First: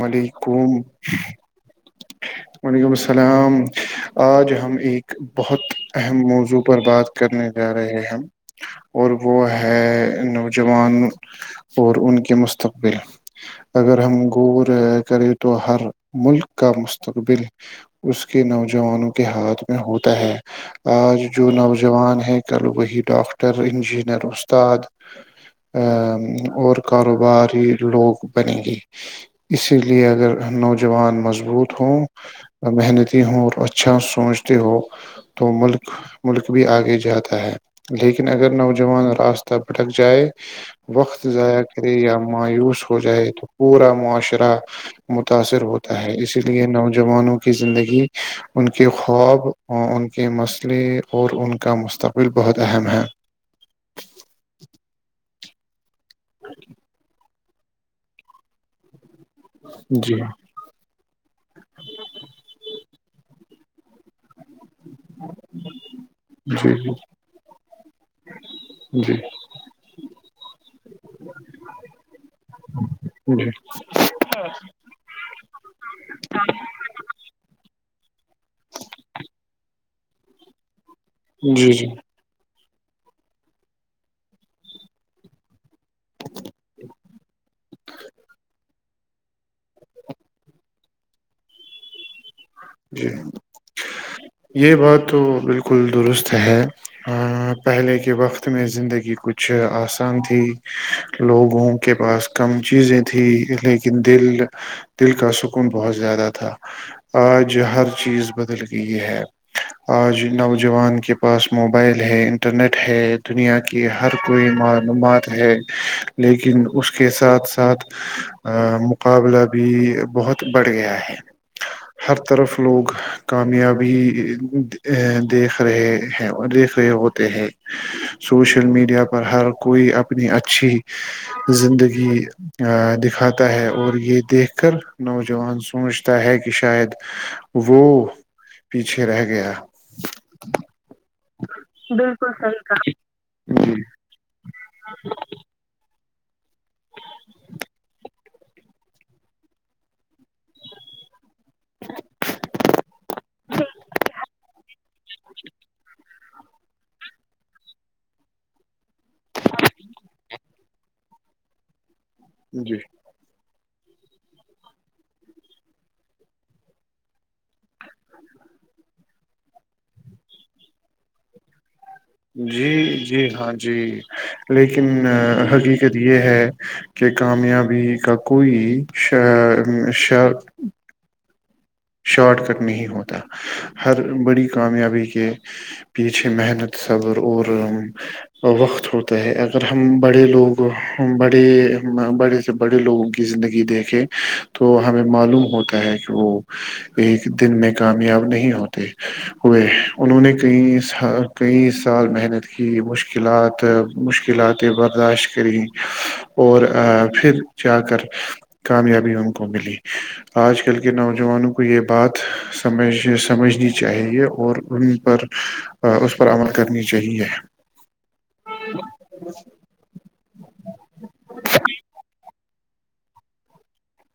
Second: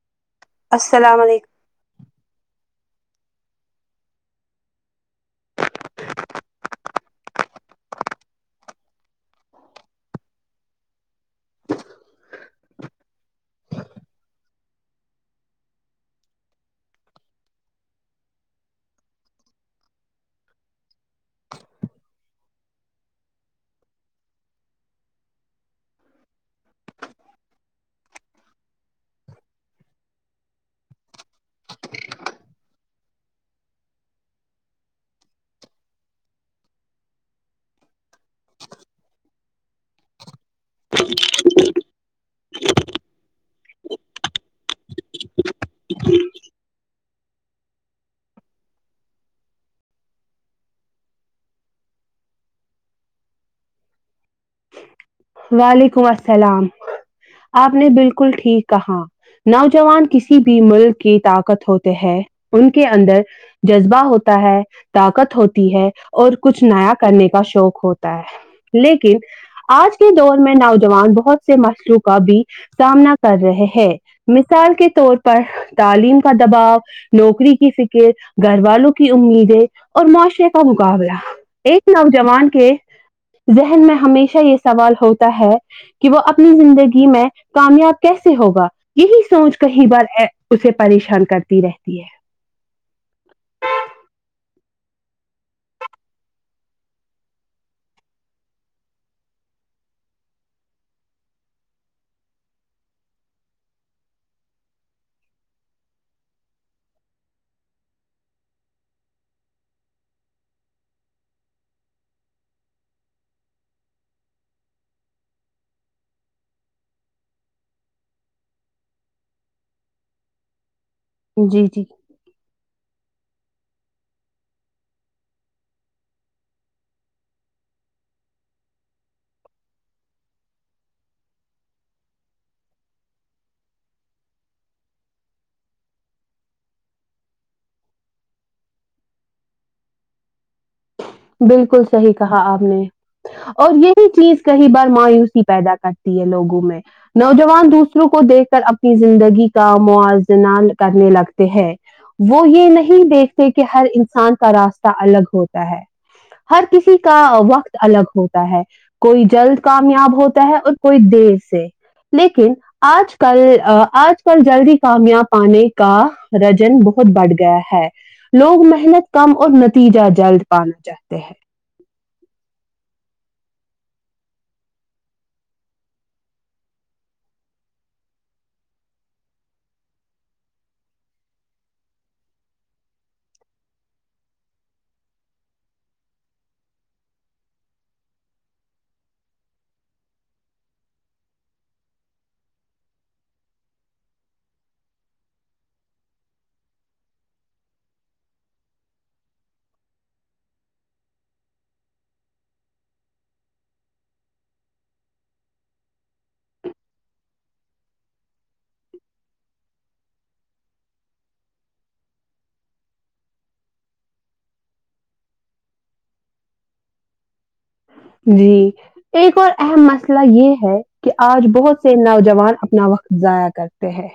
ملیی کو السلام علیکم وعلیکم السلام آج ہم ایک بہت اہم موضوع پر بات کرنے جا رہے ہیں اور وہ ہے نوجوان اور ان کے مستقبل اگر ہم کرے تو ہر ملک کا مستقبل اس کے نوجوانوں کے ہاتھ میں ہوتا ہے آج جو نوجوان ہے کل وہی ڈاکٹر انجینئر استاد ا اور کاروباری لوگ بنےیں گے اسی لیے اگر نوجوان مضبوط ہوں محنتی ہوں اور اچھا سوچتے ہو تو ملک ملک بھی آگے جاتا ہے لیکن اگر نوجوان راستہ بھٹک جائے وقت ضائع کرے یا مایوس ہو جائے تو پورا معاشرہ متاثر ہوتا ہے اسی لیے نوجوانوں کی زندگی ان کے خواب ان کے مسئلے اور ان کا مستقبل بہت اہم ہے وال ولیکم السلام آپ نے بالکل ٹھیک کہا نوجوان کسی بھی ملک کی طاقت ہوتے ہے ان کے اندر جذبہ ہوتا ہے طاقت ہوتی ہے اور کچھ جی نیا کرنے کا شوق ہوتا ہے لیک آج کے دور میں نوجوان بہت سے مشلو کا بھی سامنا کر رہے ہیں مثال کے طور پر تعلیم کا دباؤ نوکری کی فکر گھر والوں کی امیدیں اور معاشرے کا مقابلہ جی جی ایک نوجوان کے ذہن میں ہمیشہ یہ سوال ہوتا ہے کہ وہ اپنی زندگی میں کامیاب کیسے ہوگا یہی سوچ کیں بار اسے پریشان کرتی رہتی ہے جی یہ بات تو بالکل درست ہے پہلے کے وقت میں زندگی کچھ آسان تھی لوگوں کے پاس کم چیزیں تھی لیکن دل دل کا سکون بہت زیادہ تھا آج آج ہر چیز بدل گئی ہے آج نوجوان کے پاس موبائل ہے انٹرنیٹ ہے دنیا کی ہر کوئی معلومات ہے لیکن اس کے ساتھ ساتھ مقابلہ بھی بہت بڑھ گیا ہے جی جی ہر طرف لوگ کامیابی دیکھ رہے ہیں دیکھ رہے ہوتے ہیں سوشل میڈیا پر ہر کوئی اپنی اچھی زندگی دکھاتا ہے اور یہ دیکھ کر نوجوان سوچتا ہے کہ شاید وہ پیچھے رہ گیا بالکل صحیح کہا آپ نے کہا اور جی یہی چیز کئی بار مایوسی پیدا کرتی ہے لوگ میں نوجوان دوسروں کو دیکھ کر اپنی زندگی کا موازنہ کرنے لگتا ہیں وہ یہ نہیں دیکھتے کہ ہر انسان کا راستہ الگ ہوتا ہے ہر کسی کا وقت الگ ہوتا ہے کوئی جلد کامیاب ہوتا ہے اور کوئی دیر سے لیکن جی آج کل آج کل جلدی کامیاب پانے کا رجن بہت بڑھ گیا ہے لوگ محنت کم اور نتیجہ جلد پانا چاہتے ہیں جی جی ہاں جی لیکن حقیقت یہ ہے کہ کامیابی کا کوئی شا شارٹ کٹ نہیں ہوتا ہر بڑی کامیابی کے پیچھے محنت صبر اور وقت ہوتا ہے اگر ہم بڑے لوگ بڑے بڑے سے بڑے لوگوں کی زندگی دیکھیں تو ہمیں معلوم ہوتا ہے کہ وہ ایک دن میں کامیاب نہیں ہوتے ہوئے انہوں نے کئی کئی سال محنت کی مشکلات مشکلاتیں برداشت کری اور پھر جا کر کامیابی ان کو ملی آج کل کے نو نوجوانوں کو یہ بات سمج سمجھنی چاہیے اور ان پر اس پر عمل کرنی چاہیے جی ایک اور اہم مسئلہ یہ ہے کہ آج بہت سے نوجوان اپنا وقت ضائع کرتے ہیں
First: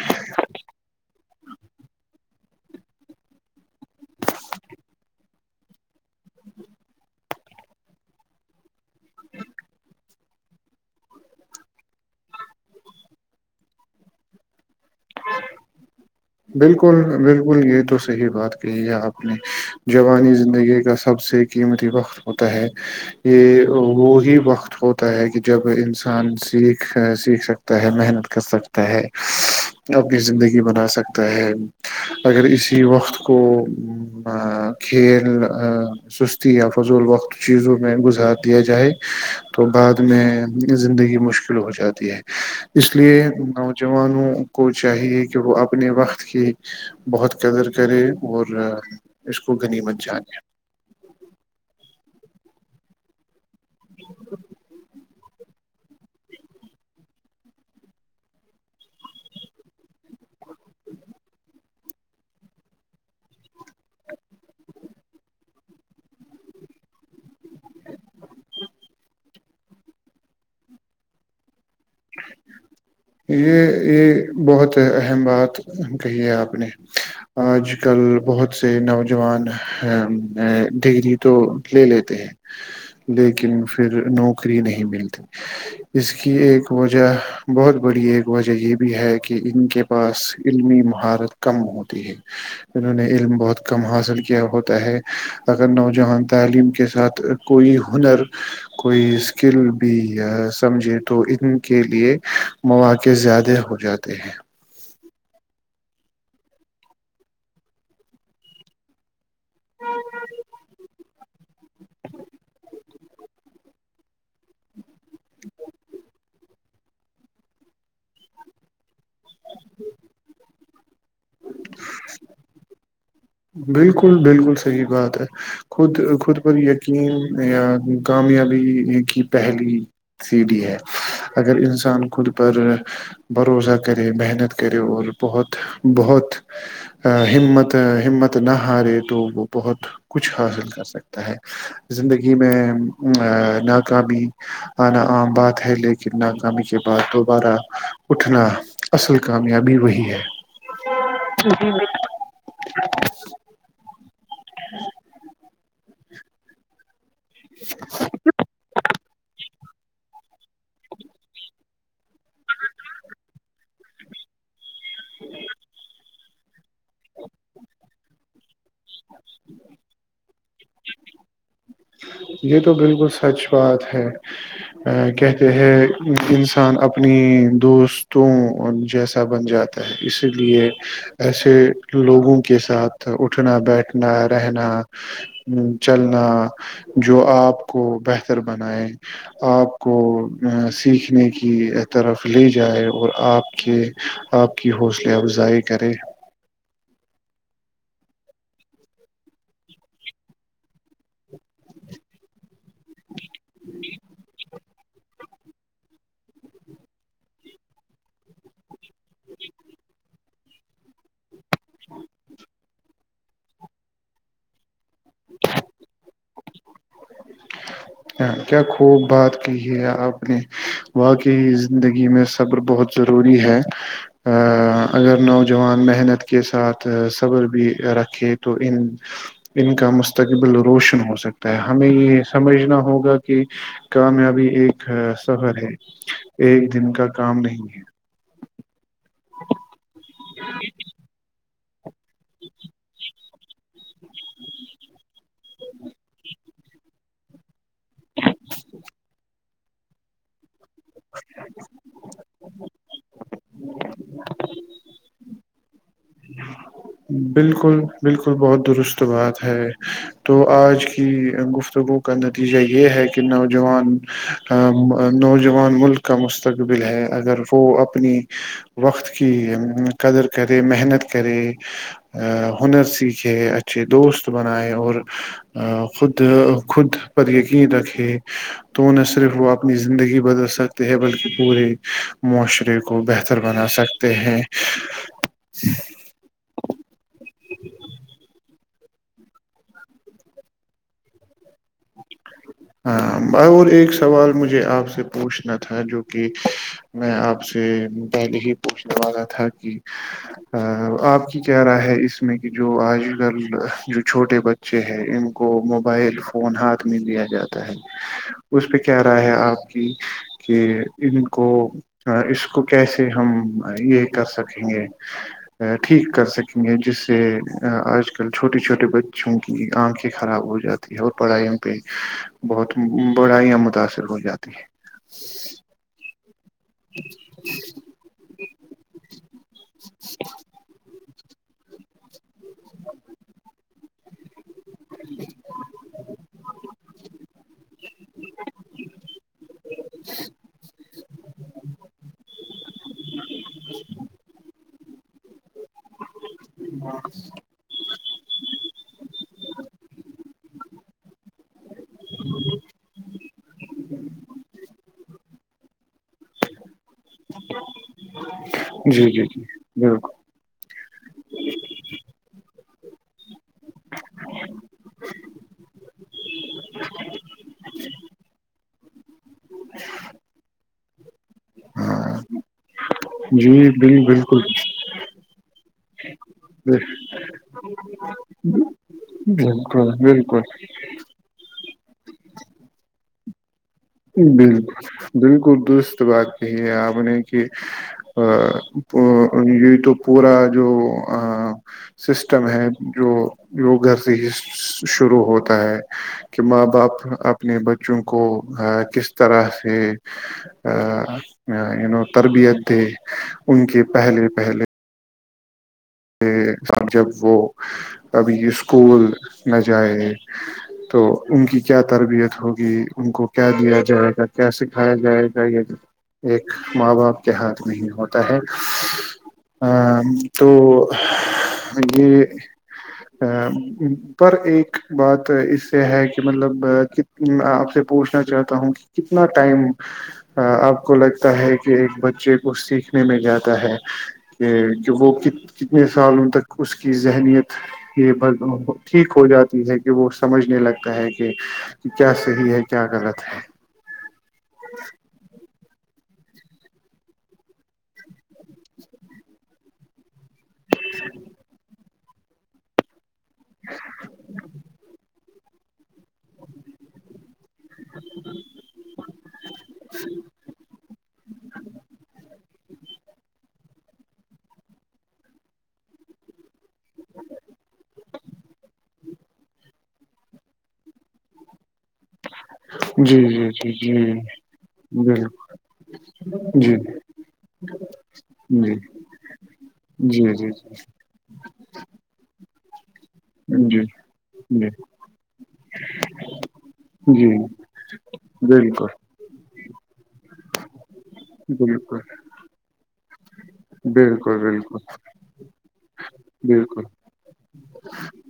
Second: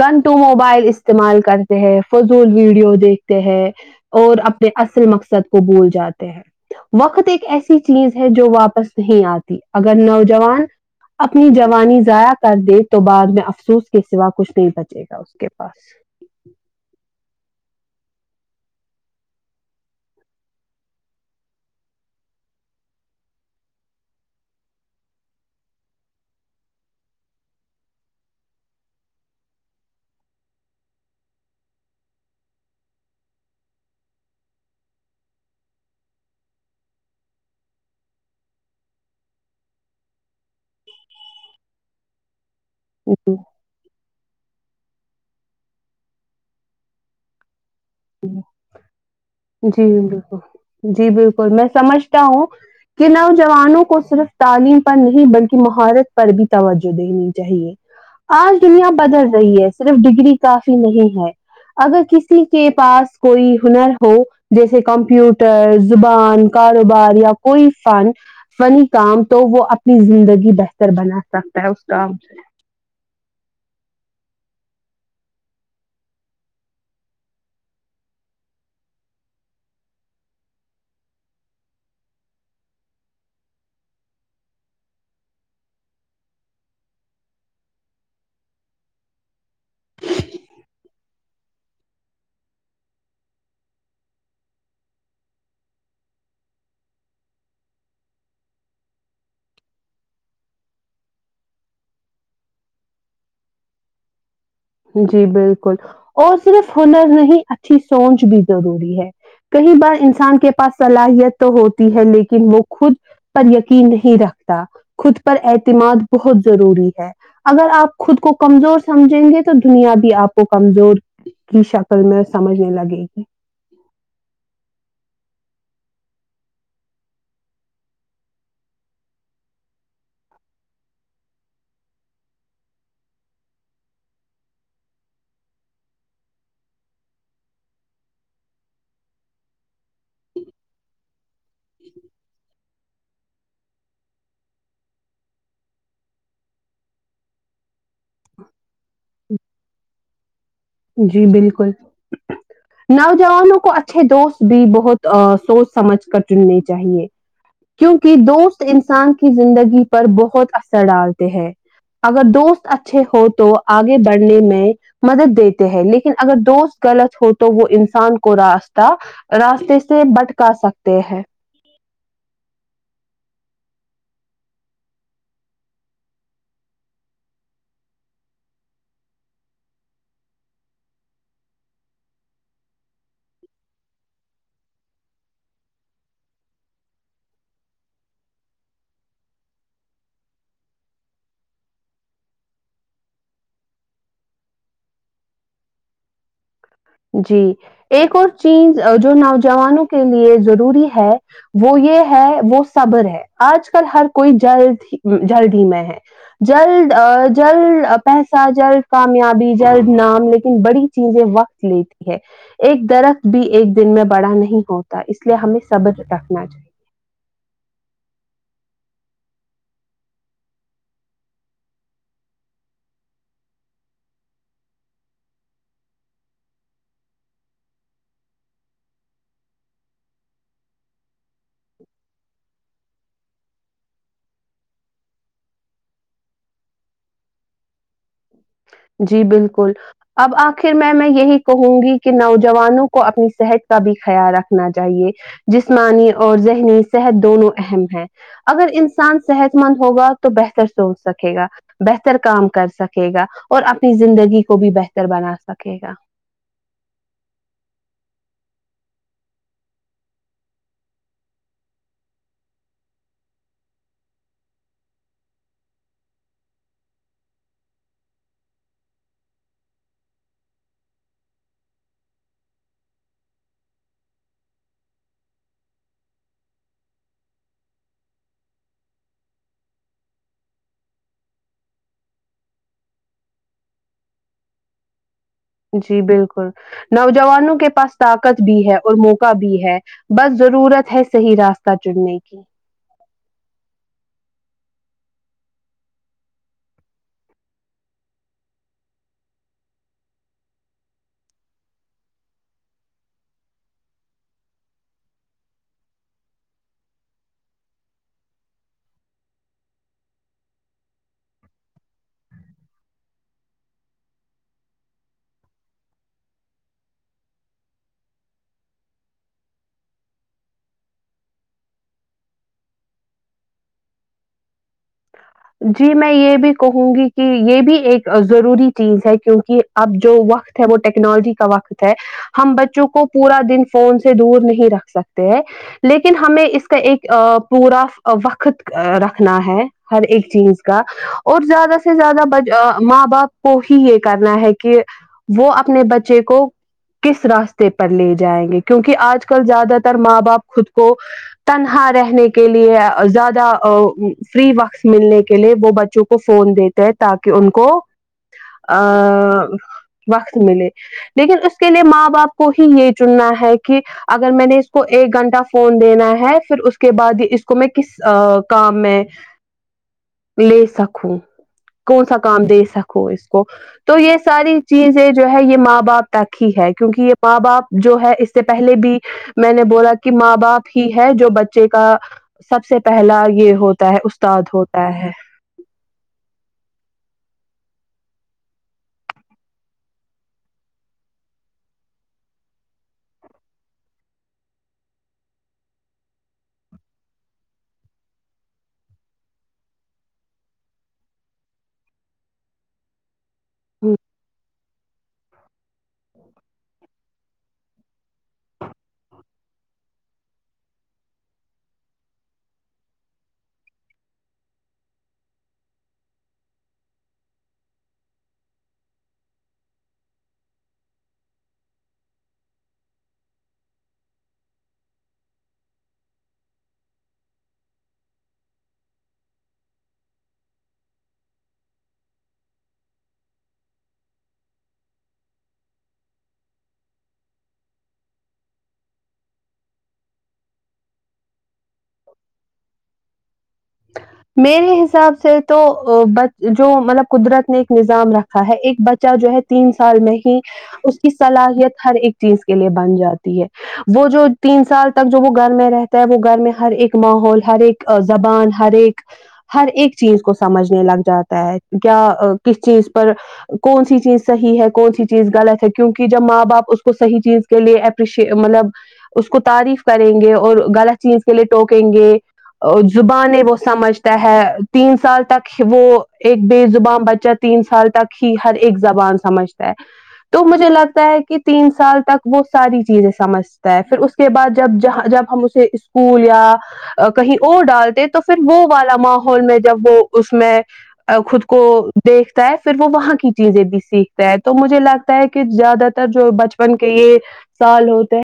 گن ٹو موبائل استعمال کرتے ہیں فضول ویڈیو دیکھتے ہے اور اپنے اصل مقصد کو بھول جاتے ہے وقتت ایک ایسی چیز ہے جو واپس نہیں آتی اگر نوجوان اپنی جوانی ضائع کر دے تو بعد میں افسوس کے سوا کچھ نہیں پتا بالکل بالکل یہی تو صحیح بات کہی ہے آپ نے جوانی زندگی کا سب سے قیمتی وقت ہوتا ہے یہ وہی وقت ہوتا ہے کہ جب انسان سیکھ سیکھ سکتا ہے محنت کر سکتا ہے اپنی زندگی بنا سکتا ہے اگر اسی وقت کو کھیل سستی یا فضول وقت چیزوں میں گزار دیا جائے تو بعد میں زندگی مشکل ہو جاتی ہے ہاں اس لیے نوجوانوں کو چاہیے کہ وہ اپنے وقت کی بہت قدر کرے اور اس کو جی غنیمت جانے بالکل جی بالکل میں سمجھتا ہوں کہناام جوانوں کو صرف تعلیم پر نہیں بلکہ مہارت پر بھی توجہ دینی چاہیے آج دنیا بدل رہی ہے صرف ڈگری کافی نہیں ہے اگر کسی کے پاس کوئی ہنر ہو جیسے کمپیوٹر زبان کاروبار یا کوئی فن فنی کام تو وہ اپنی زندگی بہتر بنا سک یہ یہ بہت اہم بات کہی ہے آپ نے آج کل بہت سے نوجوان ڈگری تو لے لیتے ہیں لیکن پھر نوکری نہیں ملتی اس کی ایک وجہ بہت بڑی ایک وجہ یہ بھی ہے کہ ان کے پاس علمی مہارت کم ہوتی ہے انہوں نے علم بہت کم حاصل کیا ہوتا ہے اگر نوجوان تعلیم کے ساتھ کوئی ہنر کوئی اسکل بھی سمجھے تو ان کے لیے مواقع زیادہ ہو جاتے ہیں جی بالکل اور صرف ہنر نہیں اچھی سوچ بھی ضروری ہے کئی بار انسان کے پاس صلاحیت تو ہوتی ہے لیکن وہ خود پر یقین نہیں رکھتا خود پر اعتماد بہت ضروری ہے اگر آپ خود کو کمزور سمجھیں گے تو تو دنیا بھی آپ کو کمزور کی شکل میں سمجھنے لگے گی بالکل بالکل صحی بات ہے خود خود پر یقین یا کامیابی کی پہلی سیڑھی ہے اگر انسان خود پر بھروسہ کرے محنت کرے اور بہت بہت ہمت ہمت نہ ہارے تو وہ بہت کچھ حاصل کر سکتا ہے زندگی میں ناکامی آنا عام بات ہے لیکن ناکامی کے بعد دوبارہ اٹھنا اصل کامیابی وہی ہے جی بالکل ج نوجوانوں کو اچھ دوست بھی بہت ا سوچ سمجھ کر چننے چاہیے کیونکہ دوست انسان کی زندگی پر بہت اثر ڈالتے ہیں اگر دوست اچھے ہو تو آگے بڑھنے میں مدد دیتے ہیں لیکن اگر دوست غلط ہو تو وہ انسان کو راست راستے سے بٹ کر سکتے ہیں یہ تو بالکل سچ بات ہے ا کہتے ہے انسان اپنی دوستوں جیسا بن جاتا ہے اسی لیے ایسے لوگوں کے ساتھ اٹھنا بیٹھنا رہنا چلنا جو آپ کو بہتر بنائے آپ کو سیکھنے کی طرف لے جائے اور آپ کے آپ کی حوصلہ افزائی کرے جی ایک اور چیز جو نوجوانوں کے لیے ضروری ہے وہ یہ ہے وہ صبر ہے آج کل ہر کوئی جلد جلد ہی میں ہے جلد جلد پیسہ جلد کامیابی جلد نام لیکن بڑی چیزیں وقت لیتی ہے ایک درخت بھی ایک دن میں بڑا نہیں ہوتا اس لیے ہمیں سبر ت ن ج [inaudible] کیا خوب بات کی ہے آپ نے واقعی زندگی میں صبر بہت ضروری ہے اگر نوجوان محنت کے ساتھ صبر بھی رکھے تو ان ان کا مستقبل روشن ہو سکتا ہے ہمیں یہ سمجھنا ہوگا کہ کامیابی ایک سفر ہے ایک دن کا کام نہیں ہے جی بالکل اب آخر میں میں یہی کہوں گی نوجوانوں کو اپنی صحت کا بھی خیال رکھنا چاہیے جس جسمانی اور ذہنی صحت دونوں اہم ہے اگر انسان صحت مند ہوگا تو بہتر سوچ سکے گا بہتر کام کر سکے گا اور اپنی زندگی کو بھی بہتر بنا سک سکے گا بالکل بالکل بہت درست بات ہے تو آج کی گفتگو کا نتیجہ یہ ہے کہ نوجوان نوجوان ملک کا مستقبل ہے اگر وہ اپنی وقت کی قدر کرے محنت کرے ا ہنر سیکھے اچھے دوست بنائے اور خود خود پر یقین رکھے تو نہ صرف وہ اپنی زندگی بدل سکتے ہیں بلکہ پورے معاشرے کو بہتر بنا سکتے ہیں جی بالکل ہچ نوجوانوں کے پاس طاقت بھی ہے اور موقع بھی ہے بس ضرورت ہے صحیح راستہ چننے کی ہاں باہ ایک سوال مجھے آپ سے پوچھنا تھا جو کہ میں آپ سے پہلے ہی پوچھنے والا تھا کہ آپ کی کیا رائے ہے اس میں کہ جو آج کل جو چھوٹے بچے ہے ان کو موبائل فون ہاتھ میں دیا جاتا اس پہ کیا رائے ہے آپ کی کہ ان کو اس کو کیسے ہم یہ کر سکیں گے ٹھیک کر سکیں گے جس سے آج کل چھوٹے چھوٹے بچوں کی آنکھیں خراب ہو جاتی ہے اور پڑھائیوں پہ بہت بڑھائییا متاثر ہو جاتی ہے جی میں یہ بھی کہوں گی کہ یہ بھی ایک ضروری چیز ہے کیونکہ اب جو وقت ہے وہ ٹیکس ٹیکنالوجی کا وقت ہے ہم بچوں کو پورا دن فون سے دور نہیں رکھ سکتے ہیں لیکن ہمیں اس کا ایک پورا وقت رکھنا ہے ہر ایک چیز کا اور زیادہ سے زیادہ ماں باپ کو ہی یہ کرنا ہے کہ کہ وہ اپنے بچے کو کس راستے پر لے جائیں گے کیونکہ آج کل زیادہ تر ماں باپ خود کو تنہا رہنے کے لیے زیادہ فری وقت ملنے کے لیے وہ بچوں کو فون دیتے تاکہ ان کو جی جی جی وقت ملے لیکن اس کے لیے ماں باپ کو یہ چننا ہے کہ اگر میں نے اس کو ایک گھنٹہ فون دینا ہے پھر اس کے بعد اس کو میں کس کام میں لے سک خیں کون سا کام دے سکو اس کو تو یہ بالکل ساری جی چیزیں جو ہے یہ ماں باپ تک ہی ہے بال کیونکہ یہ ماں باپ جو ہے اس سے پہلے بھی میں نے بالکل بولا کہ ماں بالکل بالکل باپ ہی ہے جو بچے کا سب سے پہلا یہ ہوتا ہے استاد بالکل ہوتا ہے بالکل درست بات یہی ہے آپ نے کہ ا یہ تو پورا جو سسٹم ہے جو وگھر سے ہی شروع ہوتا ہے کہ ماں باپ اپنے بچوں کو کس طرح سے ا ی نو تربیت دے ان کے ہوں پہلے پہلے سامچ وہ ابھی اسکول نہ جائے تو ان کی کیا تربیت ہوگی ان کو کیا دیا جائے گا کیا سکھایا جائے گا یہ ایک ماں باپ کے ہاتھ میں ہوتا ہے ا تو یہ پر ایک بات اس سے ہے کہ مطلب آپ سے پوچھنا چاہتا ہوں کہ کتنا ٹائم آپ کو لگتا ہے کہ ایک بچے کو سیکھنے میں جاتا ہے کہ کہ وہ کتنے سالوں تک اس کی ذہنیت یہ ٹھیک ہو جاتی ہے کہ وہ سمجھنے لگتا ہے کہ کیا صحیح ہے کیا غلط ہے میرے حساب سے تو ا جو مطلب قدرت نے ایک نظام رکھا ہ ایک بچہ جو ہے تین سال میں ہی اس کی صلاحیت ہر ایک چیز کے لیے بن جاتی ہے وہ جو تین سال تک وہ گھر میں رہتا ہے وہ گھر میں ہر ایک ماحول ہر ایک زبان ہر ایک چیز کو سمجھنے لگ جاتا ہے کیا کس چیز پر کون سی چیز صحیح ہے کون سی چیز غلط ہے کیونکہ جب ماں باپ اس کو صحیح چیز کے لیے اپریشی مطلب اس کو تعریف کریں گے اور غلط چیز کے لیےٹو کہیں گے اور جی زبانیں جی سمجھتا جی ہے تین سال تک وہ ایک بے جی زبان بچہ تین سال تک ہی ہر ایک زبان سمجھتا ہے بالکل جی جی تو جی مجھے لگتا ہے کہ تین سال تک وہ ساری چیزیں سمجھتا ہے جی پھر اس کے بعد جی جب ج جب ہم اسے اسکول یا کہیں جی اور ڈالتے پھر جی وہ والا بالکل ماحول میں جب وہ اس میں خود کو بالکل دیکھتا ہے پھر وہ وہاں کی چیزیں بھی سیکھتا ہے بالکل تو مجھے بالکل لگتا ہے کہ زیادہ تر جو بچپن بالکل کے یہ سال ہوتے ہیں